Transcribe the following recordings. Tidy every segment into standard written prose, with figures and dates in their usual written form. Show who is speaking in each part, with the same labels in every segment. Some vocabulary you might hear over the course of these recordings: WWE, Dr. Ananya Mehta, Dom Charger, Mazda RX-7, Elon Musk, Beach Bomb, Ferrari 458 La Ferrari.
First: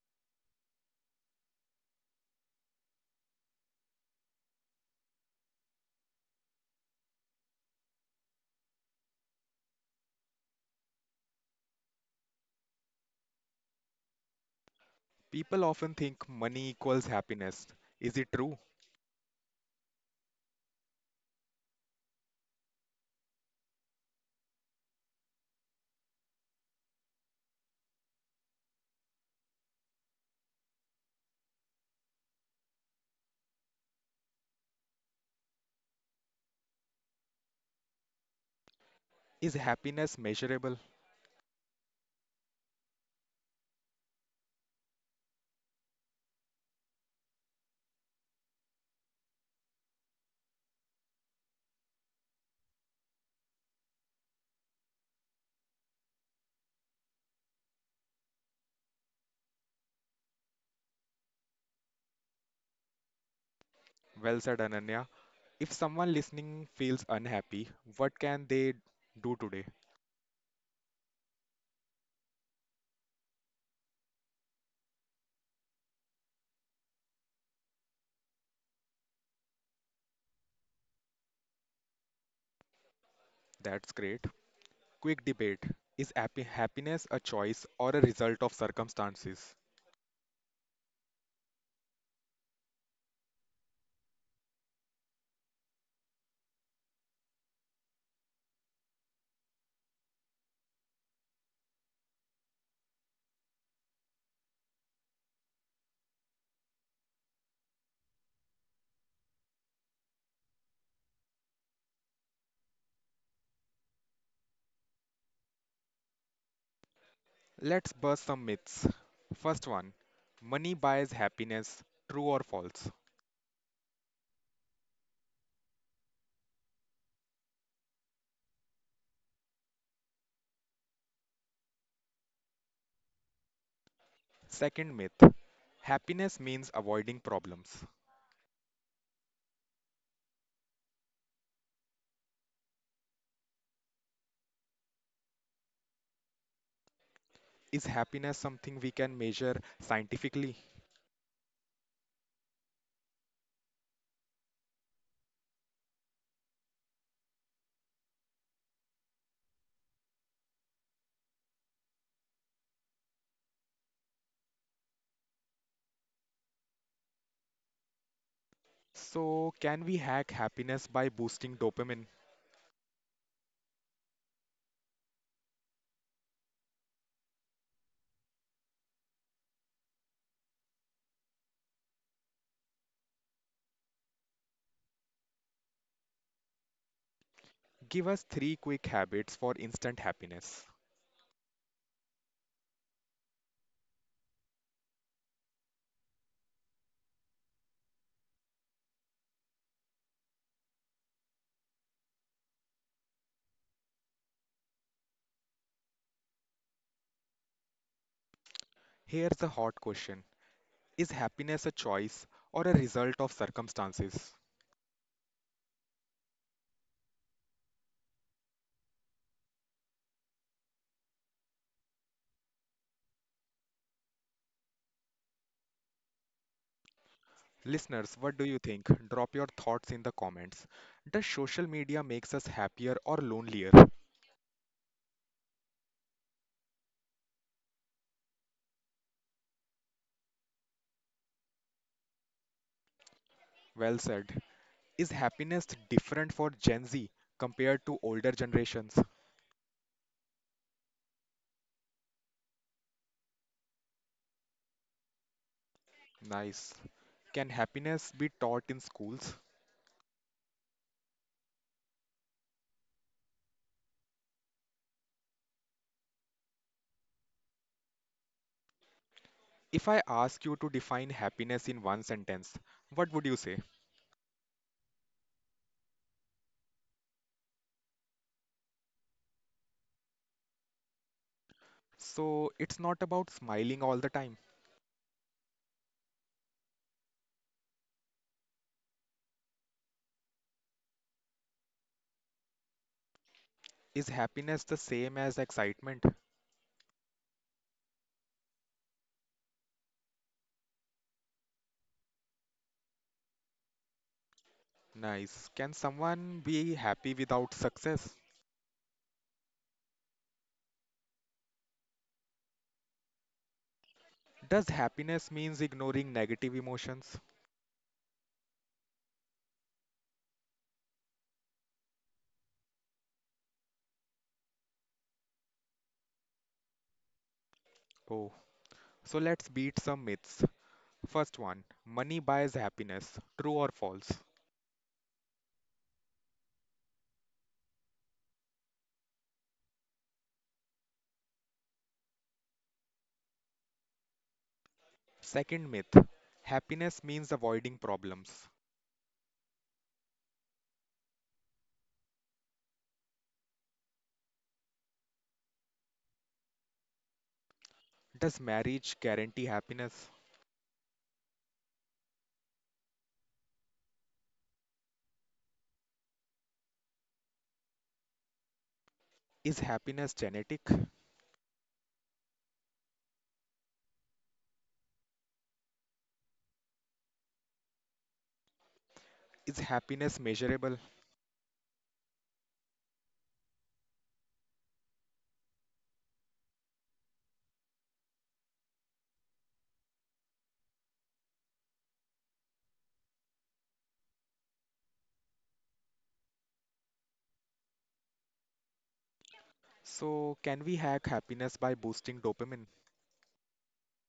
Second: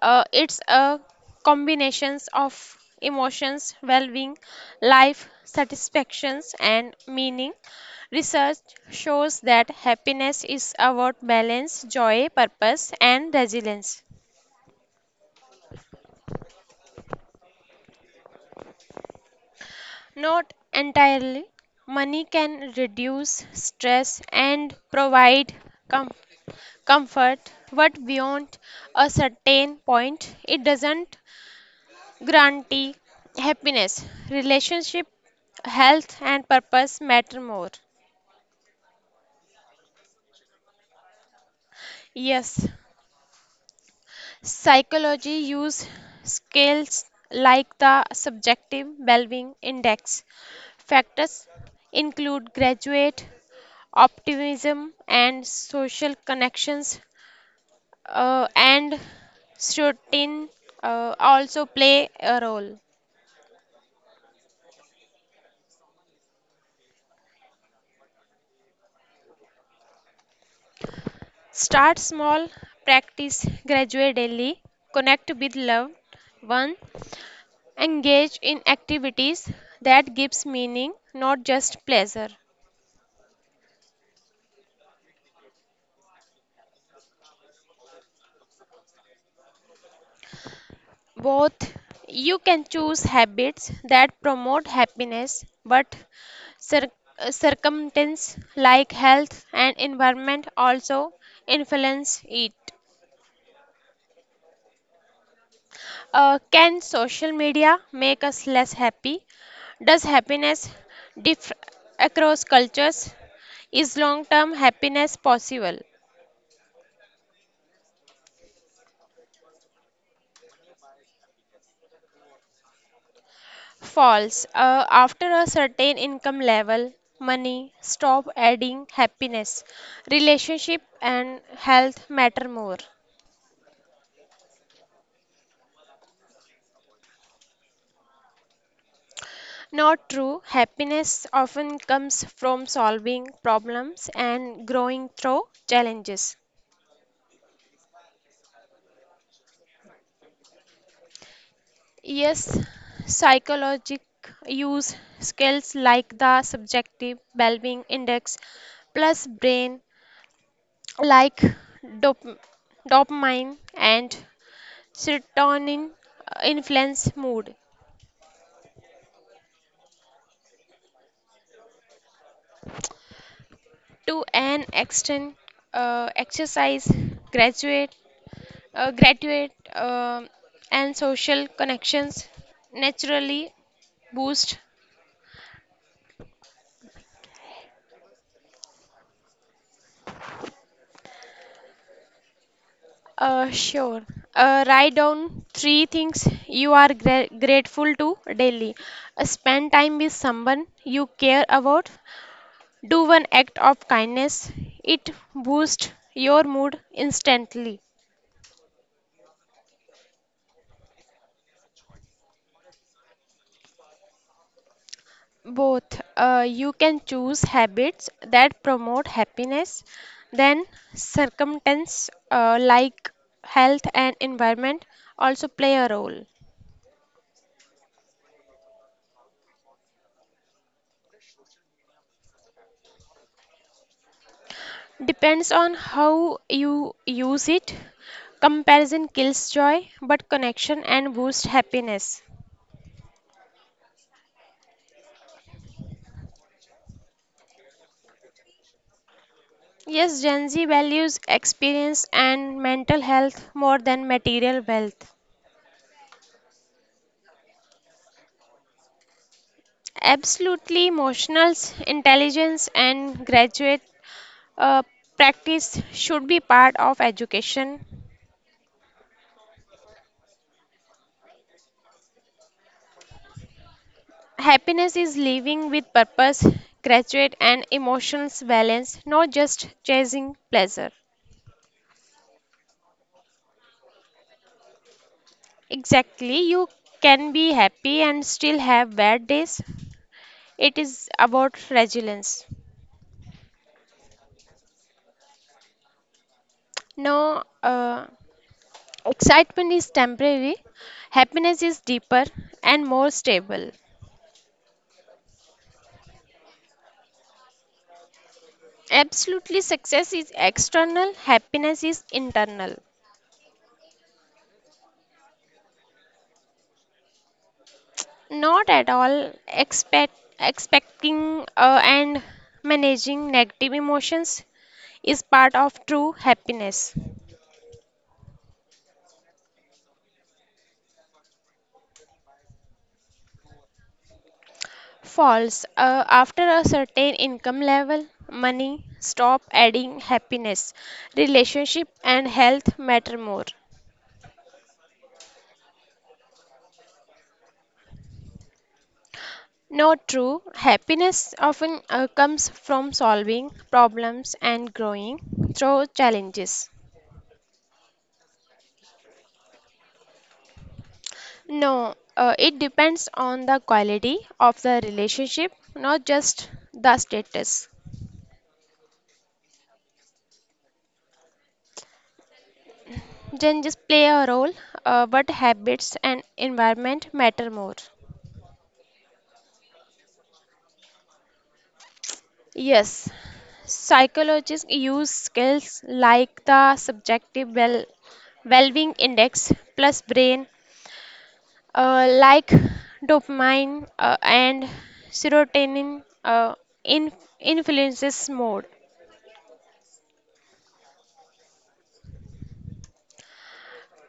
Speaker 1: it's a combination of emotions, well being, life satisfactions, and meaning. Research shows that happiness is about balance, joy, purpose, and resilience.
Speaker 2: People often think money equals happiness. Is it true?
Speaker 1: Not entirely. Money can reduce stress and provide com- comfort, but beyond a certain point, it doesn't guarantee happiness. Relationship, health, and purpose matter more.
Speaker 2: Is happiness measurable?
Speaker 1: Yes, psychology use scales like the subjective well-being index. Factors include graduate optimism and social connections and routine also play a role.
Speaker 2: Well said, Ananya. If someone listening feels unhappy, what can they do today?
Speaker 1: Start small, practice gradually daily, connect with loved one, engage in activities that gives meaning, not just pleasure.
Speaker 2: That's great. Quick debate. Is happiness a choice or a result of circumstances?
Speaker 1: Both you can choose habits that promote happiness, but cir- circumstances like health and environment also influence it. Can social media make us less happy? Does happiness differ across cultures? Is long term happiness possible?
Speaker 2: Let's bust some myths. First one, money buys happiness, true or false?
Speaker 1: False. After a certain income level, money stop adding happiness. Relationship and health matter more.
Speaker 2: Second myth, happiness means avoiding problems.
Speaker 1: Not true. Happiness often comes from solving problems and growing through challenges.
Speaker 2: Is happiness something we can measure scientifically?
Speaker 1: Yes, psychologic use skills like the subjective well-being index plus brain like dop- dopamine and Serotonin influence mood
Speaker 2: So, can we hack happiness by boosting dopamine?
Speaker 1: to an extent. Exercise, graduate, graduate, and social connections naturally boost.
Speaker 2: Give us three quick habits for instant happiness.
Speaker 1: Sure. Write down three things you are grateful to daily. Spend time with someone you care about. Do one act of kindness. It boosts your mood instantly.
Speaker 2: Here's the hot question. Is happiness a choice or a result of circumstances?
Speaker 1: Both. You can choose habits that promote happiness, then circumstance like health and environment also play a role.
Speaker 2: Listeners, what do you think? Drop your thoughts in the comments. Does social media makes us happier or lonelier?
Speaker 1: Depends on how you use it. Comparison kills joy, but connection and boost happiness.
Speaker 2: Well said. Is happiness different for Gen Z compared to older generations?
Speaker 1: Yes, Gen Z values experience and mental health more than material wealth.
Speaker 2: Nice. Can happiness be taught in schools?
Speaker 1: Absolutely, emotional intelligence and graduate uh, practice should be part of education.
Speaker 2: If I ask you to define happiness in one sentence, what would you say?
Speaker 1: Happiness is living with purpose, graduate, and emotional balance, not just chasing pleasure.
Speaker 2: So, it's not about smiling all the time.
Speaker 1: Exactly, you can be happy and still have bad days. It is about resilience.
Speaker 2: Is happiness the same as excitement?
Speaker 1: No, excitement is temporary, happiness is deeper and more stable.
Speaker 2: Nice. Can someone be happy without success?
Speaker 1: Absolutely, success is external, happiness is internal.
Speaker 2: Does happiness means ignoring negative emotions?
Speaker 1: Not at all expecting and managing negative emotions is part of true happiness.
Speaker 2: Oh, so let's beat some myths. First one, money buys happiness. True or false?
Speaker 1: False. After a certain income level, money stop adding happiness. Relationship and health matter more.
Speaker 2: Second myth, happiness means avoiding problems.
Speaker 1: Not true. Happiness often comes from solving problems and growing through challenges.
Speaker 2: Does marriage guarantee happiness?
Speaker 1: No, it depends on the quality of the relationship, not just the status.
Speaker 2: Is happiness genetic?
Speaker 1: Changes play a role, but habits and environment matter more.
Speaker 2: Is happiness measurable?
Speaker 1: Yes, psychologists use scales like the subjective well-being index plus brain, like dopamine and serotonin in influences mood.
Speaker 2: So, can we hack happiness by boosting dopamine?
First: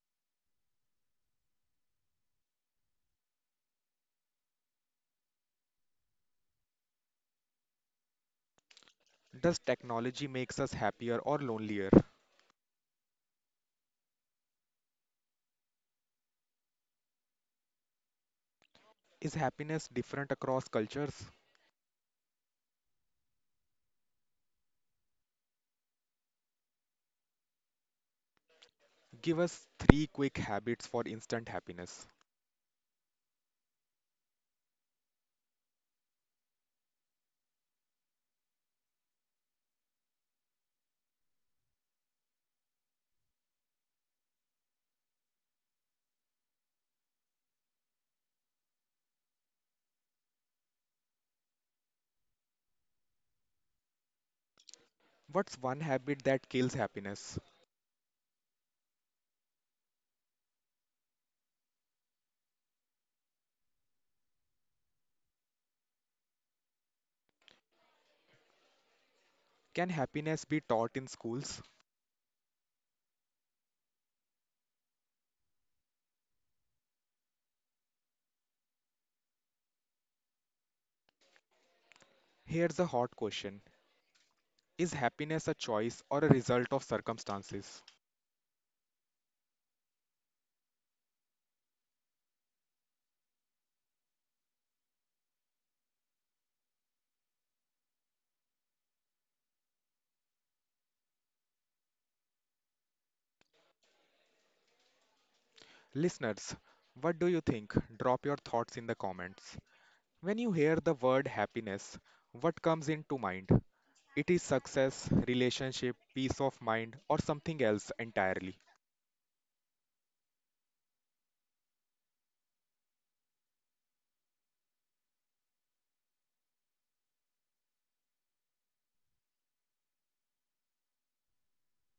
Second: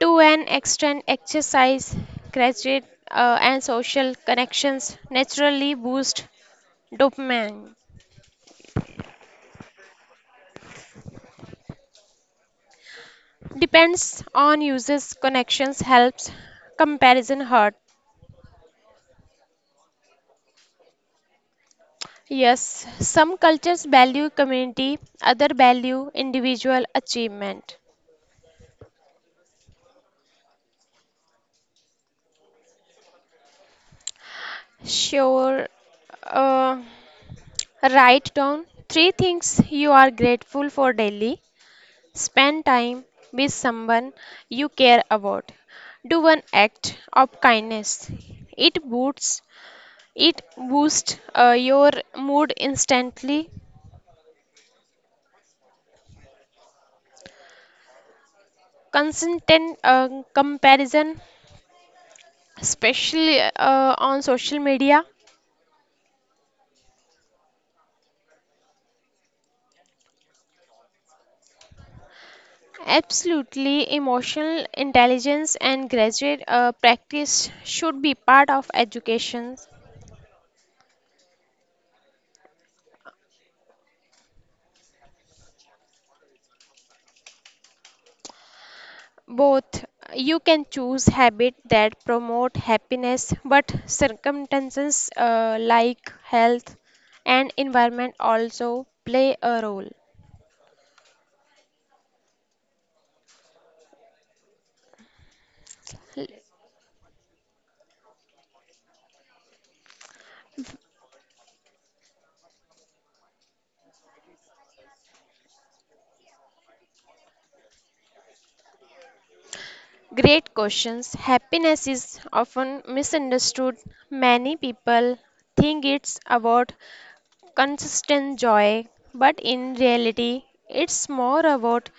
Speaker 1: To an extent, exercise, gratitude, and social connections naturally boost dopamine.
Speaker 2: Does technology makes us happier or lonelier?
Speaker 1: Depends on users' connections helps comparison hurt.
Speaker 2: Is happiness different across cultures?
Speaker 1: Yes, some cultures value community, other value individual achievement.
Speaker 2: Give us three quick habits for instant happiness.
Speaker 1: Sure. Uh, write down three things you are grateful for daily. Spend time with someone you care about. Do one act of kindness. It boosts it boosts your mood instantly.
Speaker 2: What's one habit that kills happiness?
Speaker 1: Consistent comparison, especially on social media,
Speaker 2: Can happiness be taught in schools?
Speaker 1: absolutely emotional intelligence and graduate practice should be part of education.
Speaker 2: Here's a hot question. Is happiness a choice or a result of circumstances?
Speaker 1: Both. You can choose habit that promote happiness, but circumstances like health and environment also play a role.
Speaker 2: Listeners, what do you think? Drop your thoughts in the comments. When you hear the word happiness, what comes into mind? It is success, relationship, peace of mind, or something else entirely.
Speaker 1: Great questions. Happiness is often misunderstood. Many people think it's about consistent joy, but in reality, it's more about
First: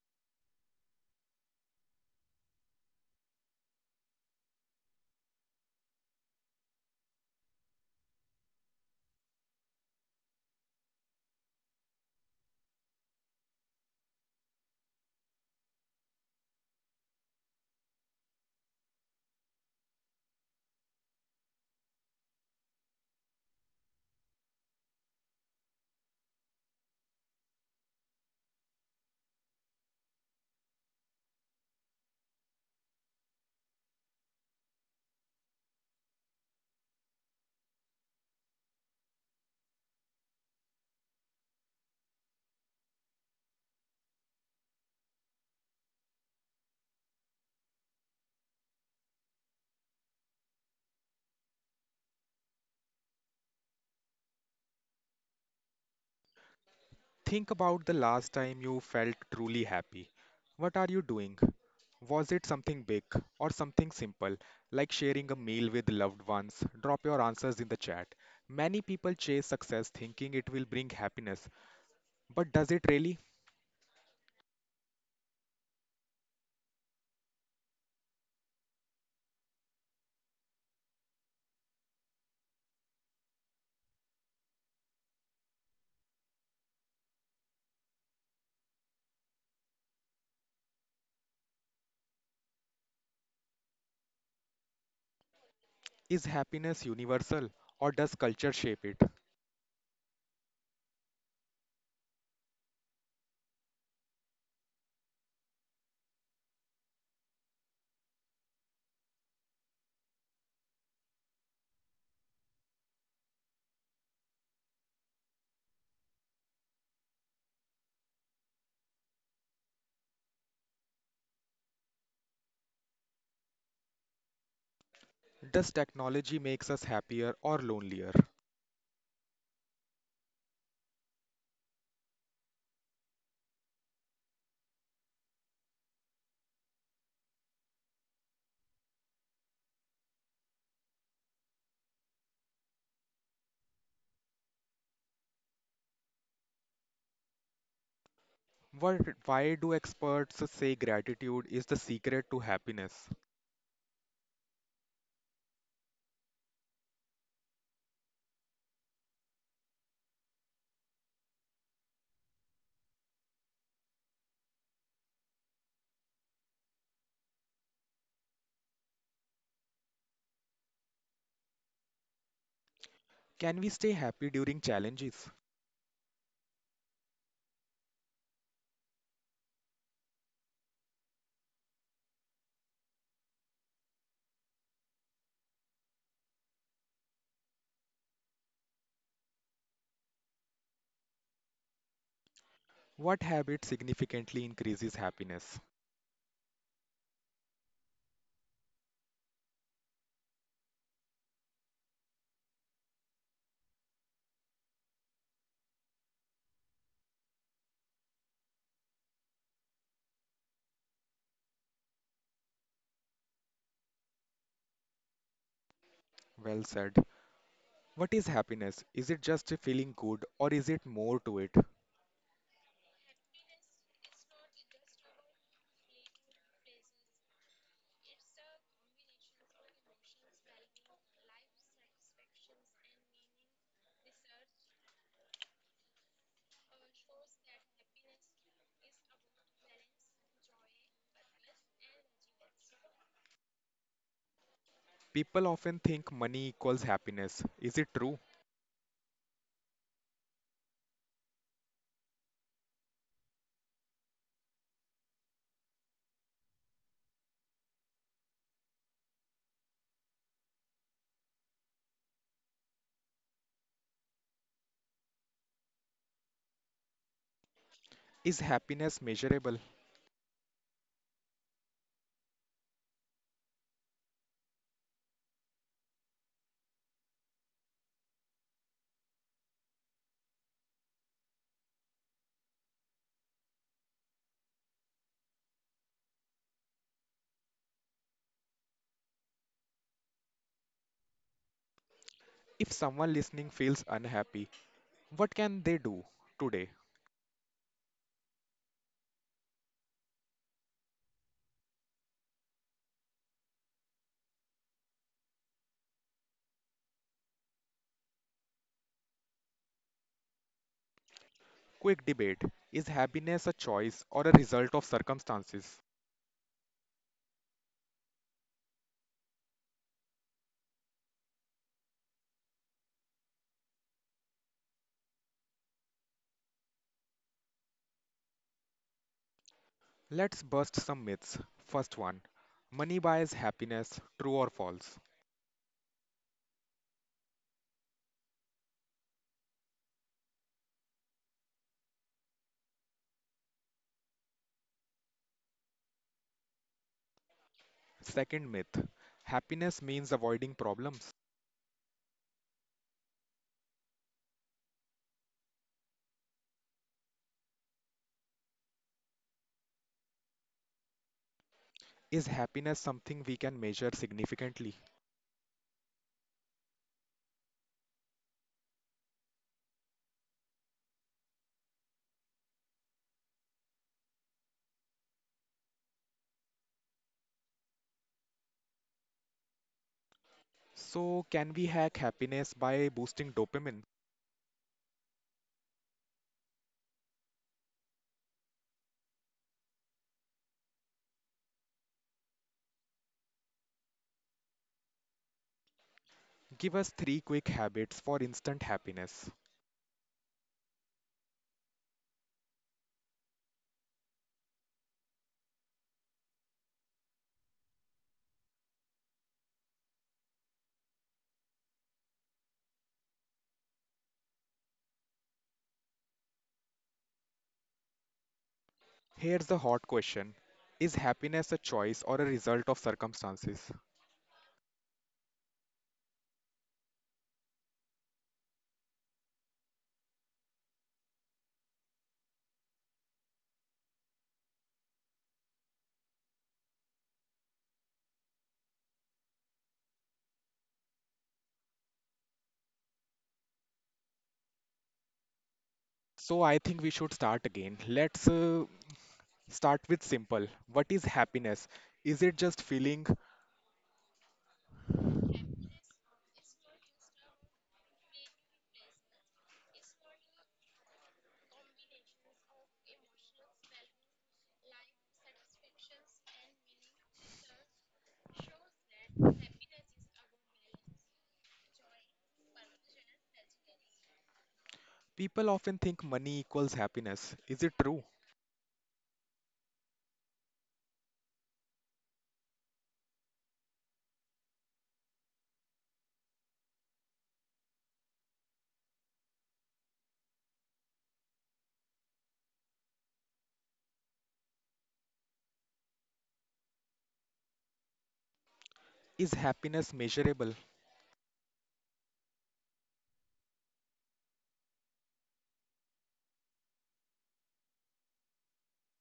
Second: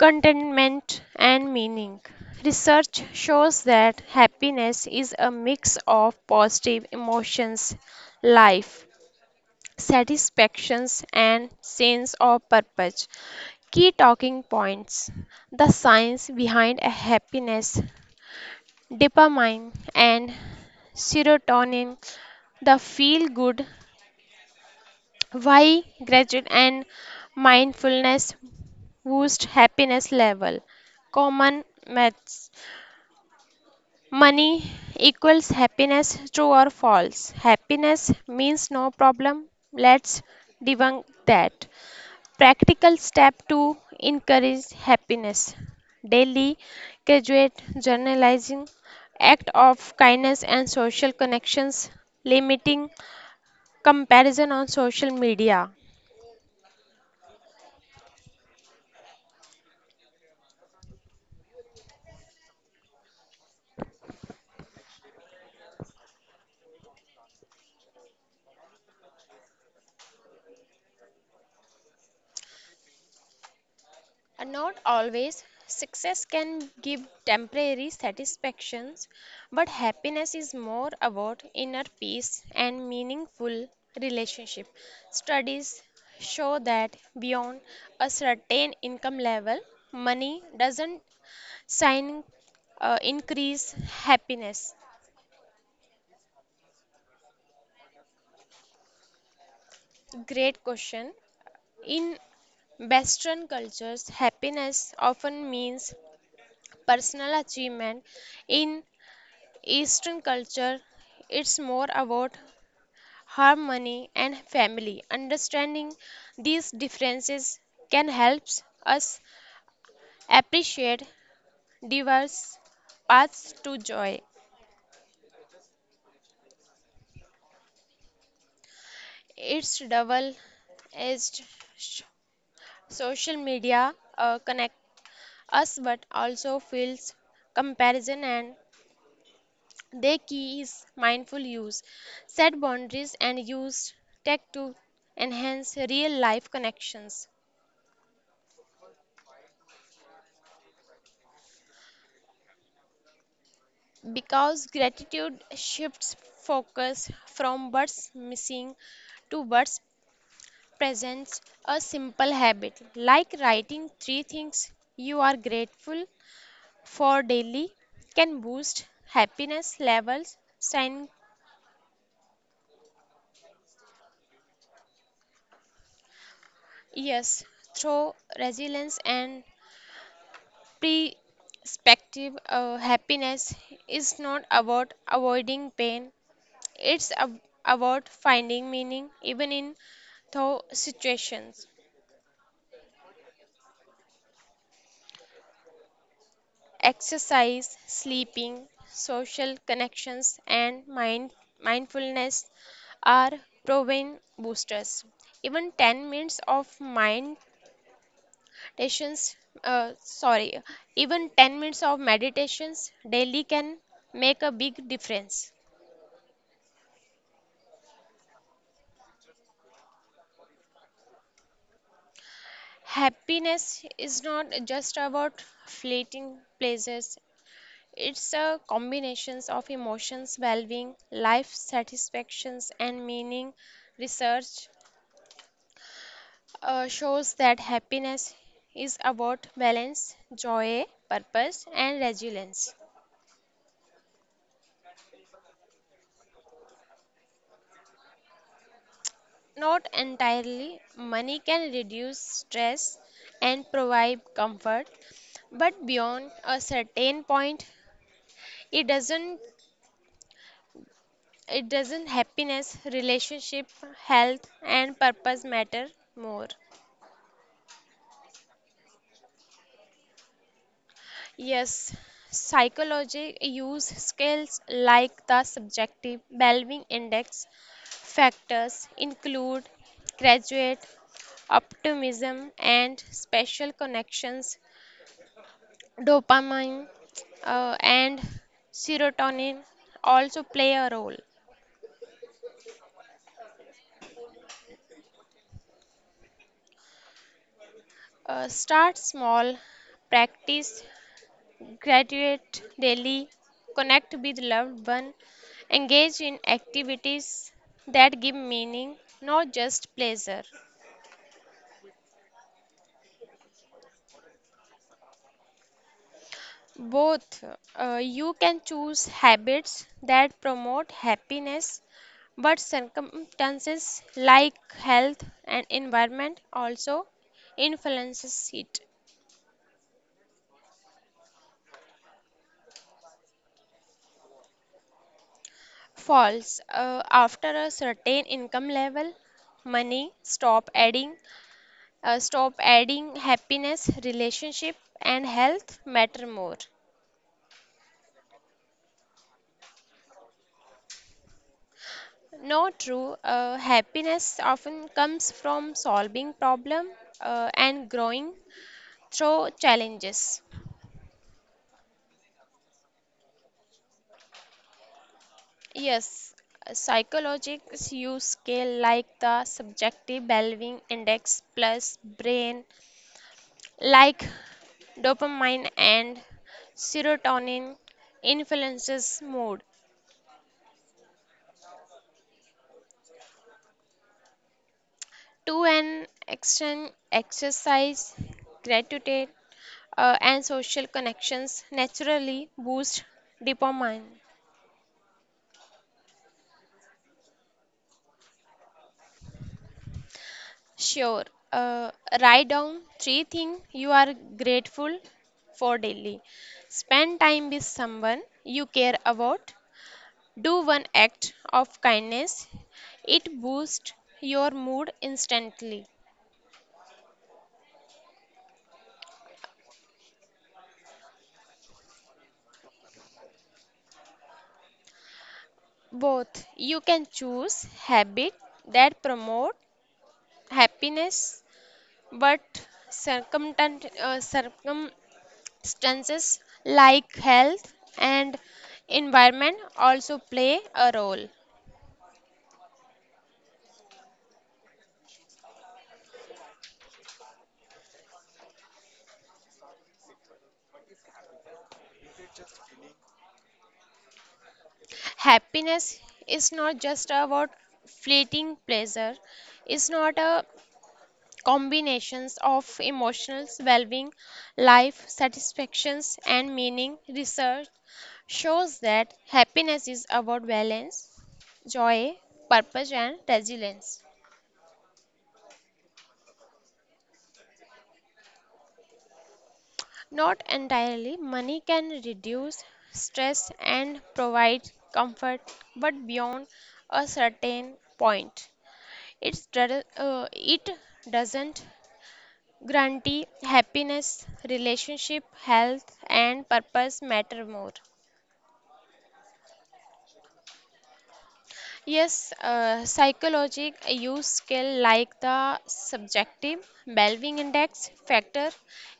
Speaker 1: contentment and meaning. Research shows that happiness is a mix of positive emotions, life, satisfactions, and sense of purpose. Key talking points: the science behind a happiness, dopamine, and serotonin, the feel good, why gratitude and mindfulness boost happiness level? Common myths. Money equals happiness, true or false. Happiness means no problem. Let's debunk that. Practical step to encourage happiness. Daily graduate journalizing, act of kindness and social connections, limiting comparison on social media.
Speaker 2: Think about the last time you felt truly happy. What are you doing? Was it something big or something simple, like sharing a meal with loved ones? Drop your answers in the chat. Many people chase success thinking it will bring happiness, but does it really?
Speaker 1: And not always. Success can give temporary satisfactions, but happiness is more about inner peace and meaningful relationship. Studies show that beyond a certain income level, money doesn't sign increase happiness.
Speaker 2: Is happiness universal or does culture shape it?
Speaker 1: Great question. In Western cultures, happiness often means personal achievement. In Eastern culture, it's more about harmony and family. Understanding these differences can help us appreciate diverse paths to joy.
Speaker 2: Does technology makes us happier or lonelier?
Speaker 1: It's double edged, social media connect us but also feels comparison, and the key is mindful use, set boundaries and use tech to enhance real life connections
Speaker 2: What, why do experts say gratitude is the secret to happiness?
Speaker 1: because gratitude shifts focus from what's missing to what's present. A simple habit like writing three things you are grateful for daily can boost happiness levels. And
Speaker 2: Can we stay happy during challenges?
Speaker 1: yes, through resilience and perspective happiness is not about avoiding pain, it's ab- about finding meaning even in tough situations.
Speaker 2: What habit significantly increases happiness?
Speaker 1: Exercise, sleeping, social connections, and mindfulness are proven boosters. Even 10 minutes of mind meditations, uh, sorry, even 10 minutes of meditations daily can make a big difference.
Speaker 2: Well said. What is happiness? Is it just feeling good or is it more to it?
Speaker 1: Happiness is not just about fleeting pleasures. It's a combination of emotions, well-being, life satisfactions, and meaning. Research shows that happiness is about balance, joy, purpose, and resilience.
Speaker 2: People often think money equals happiness. Is it true?
Speaker 1: Not entirely, money can reduce stress and provide comfort, but beyond a certain point, it doesn't. It doesn't happiness, relationship, health, and purpose matter more.
Speaker 2: Is happiness measurable?
Speaker 1: Yes, psychology use scales like the subjective Belving index. Factors include graduate optimism and special connections, dopamine and serotonin also play a role.
Speaker 2: If someone listening feels unhappy, what can they do today?
Speaker 1: Start small, practice graduate daily, connect with loved one, engage in activities that give meaning, not just pleasure.
Speaker 2: Quick debate. Is happiness a choice or a result of circumstances?
Speaker 1: Both, you can choose habits that promote happiness, but circumstances like health and environment also influences it.
Speaker 2: Let's bust some myths. First one, money buys happiness, true or false?
Speaker 1: False, after a certain income level, money stop adding happiness, relationship and health matter more.
Speaker 2: Second myth, happiness means avoiding problems.
Speaker 1: No true, happiness often comes from solving problem and growing through challenges.
Speaker 2: Is happiness something we can measure significantly?
Speaker 1: Yes, psychologists use scale like the subjective belving index plus brain like dopamine and serotonin influences mood.
Speaker 2: So, can we hack happiness by boosting dopamine?
Speaker 1: To an extent, exercise, gratitude, and social connections naturally boost dopamine.
Speaker 2: Give us three quick habits for instant happiness.
Speaker 1: Sure. Uh, write down three things you are grateful for daily. Spend time with someone you care about. Do one act of kindness. It boosts your mood instantly.
Speaker 2: Here's the hot question. Is happiness a choice or a result of circumstances?
Speaker 1: Both, you can choose habit that promote happiness, but circumtan- uh, circumstances like health and environment also play a role.
Speaker 2: So, I think we should start again. Let's start with simple. What is happiness? Is it just feeling?
Speaker 1: Happiness is not just about fleeting pleasure, it's not a combinations of emotional well-being, life satisfactions and meaning. Research shows that happiness is about balance, joy, purpose and resilience.
Speaker 2: People often think money equals happiness. Is it true?
Speaker 1: Not entirely. Money can reduce stress and provide comfort, but beyond a certain point, it doesn't guarantee happiness, relationship, health, and purpose matter more.
Speaker 2: Is happiness measurable?
Speaker 1: Yes, psychologic use scale like the subjective Belving index factor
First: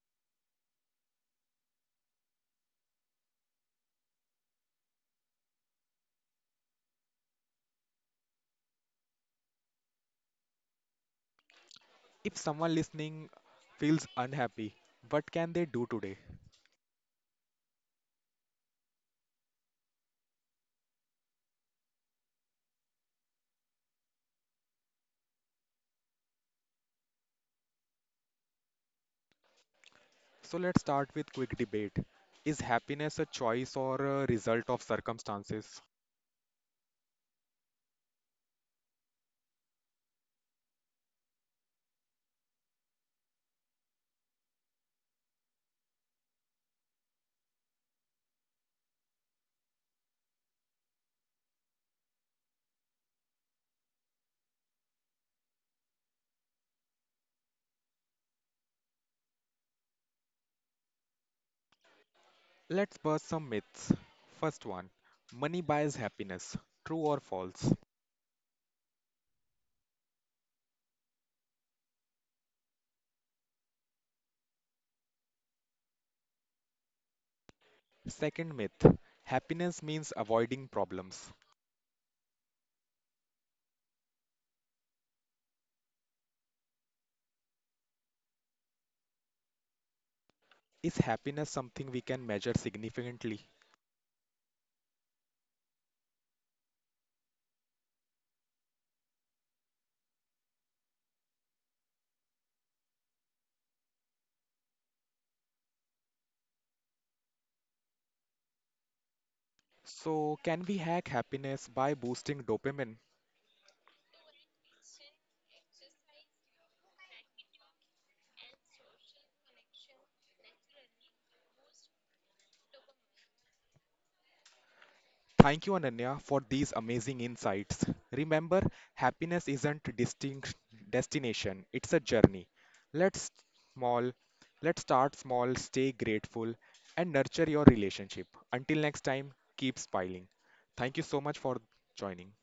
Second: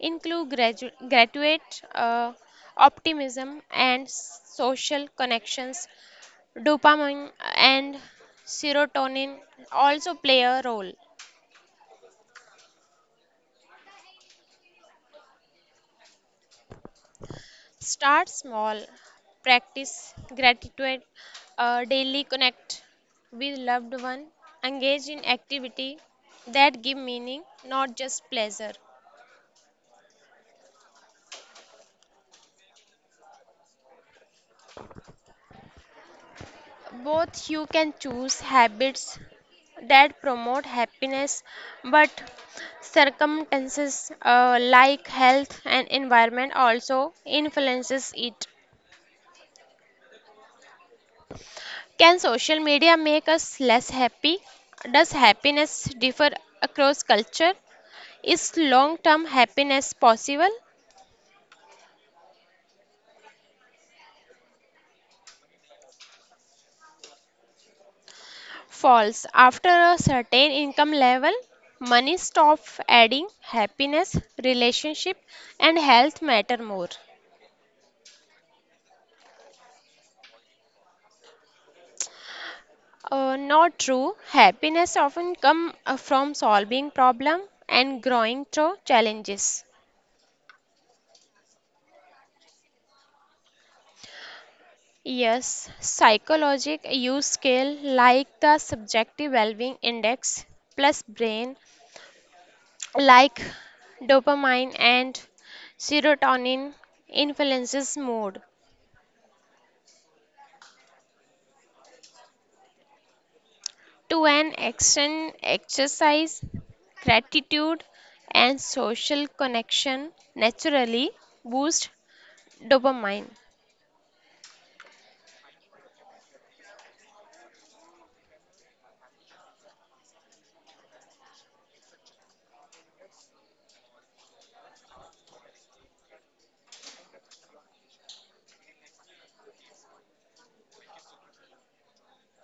Speaker 1: include graduate optimism and social connections. Dopamine and serotonin also play a role.
Speaker 2: If someone listening feels unhappy, what can they do today?
Speaker 1: Start small, practice gratitude, daily connect with loved one, engage in activity that give meaning, not just pleasure.
Speaker 2: So let's start with quick debate. Is happiness a choice or a result of circumstances?
Speaker 1: Both you can choose habits that promote happiness, but circumstances like health and environment also influences it. Can social media make us less happy? Does happiness differ across culture? Is long term happiness possible?
Speaker 2: Let's burst some myths. First one, money buys happiness. True or false?
Speaker 1: False. After a certain income level, money stops adding happiness, relationship, and health matter more.
Speaker 2: Second myth, happiness means avoiding problems.
Speaker 1: Not true. Happiness often comes from solving problems and growing through challenges.
Speaker 2: Is happiness something we can measure significantly?
Speaker 1: Yes, psychologic use scale like the subjective well-being index plus brain like dopamine and serotonin influences mood.
Speaker 2: So, can we hack happiness by boosting dopamine?
Speaker 1: To an extent, exercise, gratitude, and social connection naturally boost dopamine.
Speaker 2: Thank you, Ananya, for these amazing insights. Remember, happiness isn't distinct destination, it's a journey. Let's small, let's start small, stay grateful, and nurture your relationship. Until next time, keep smiling. Thank you so much for joining.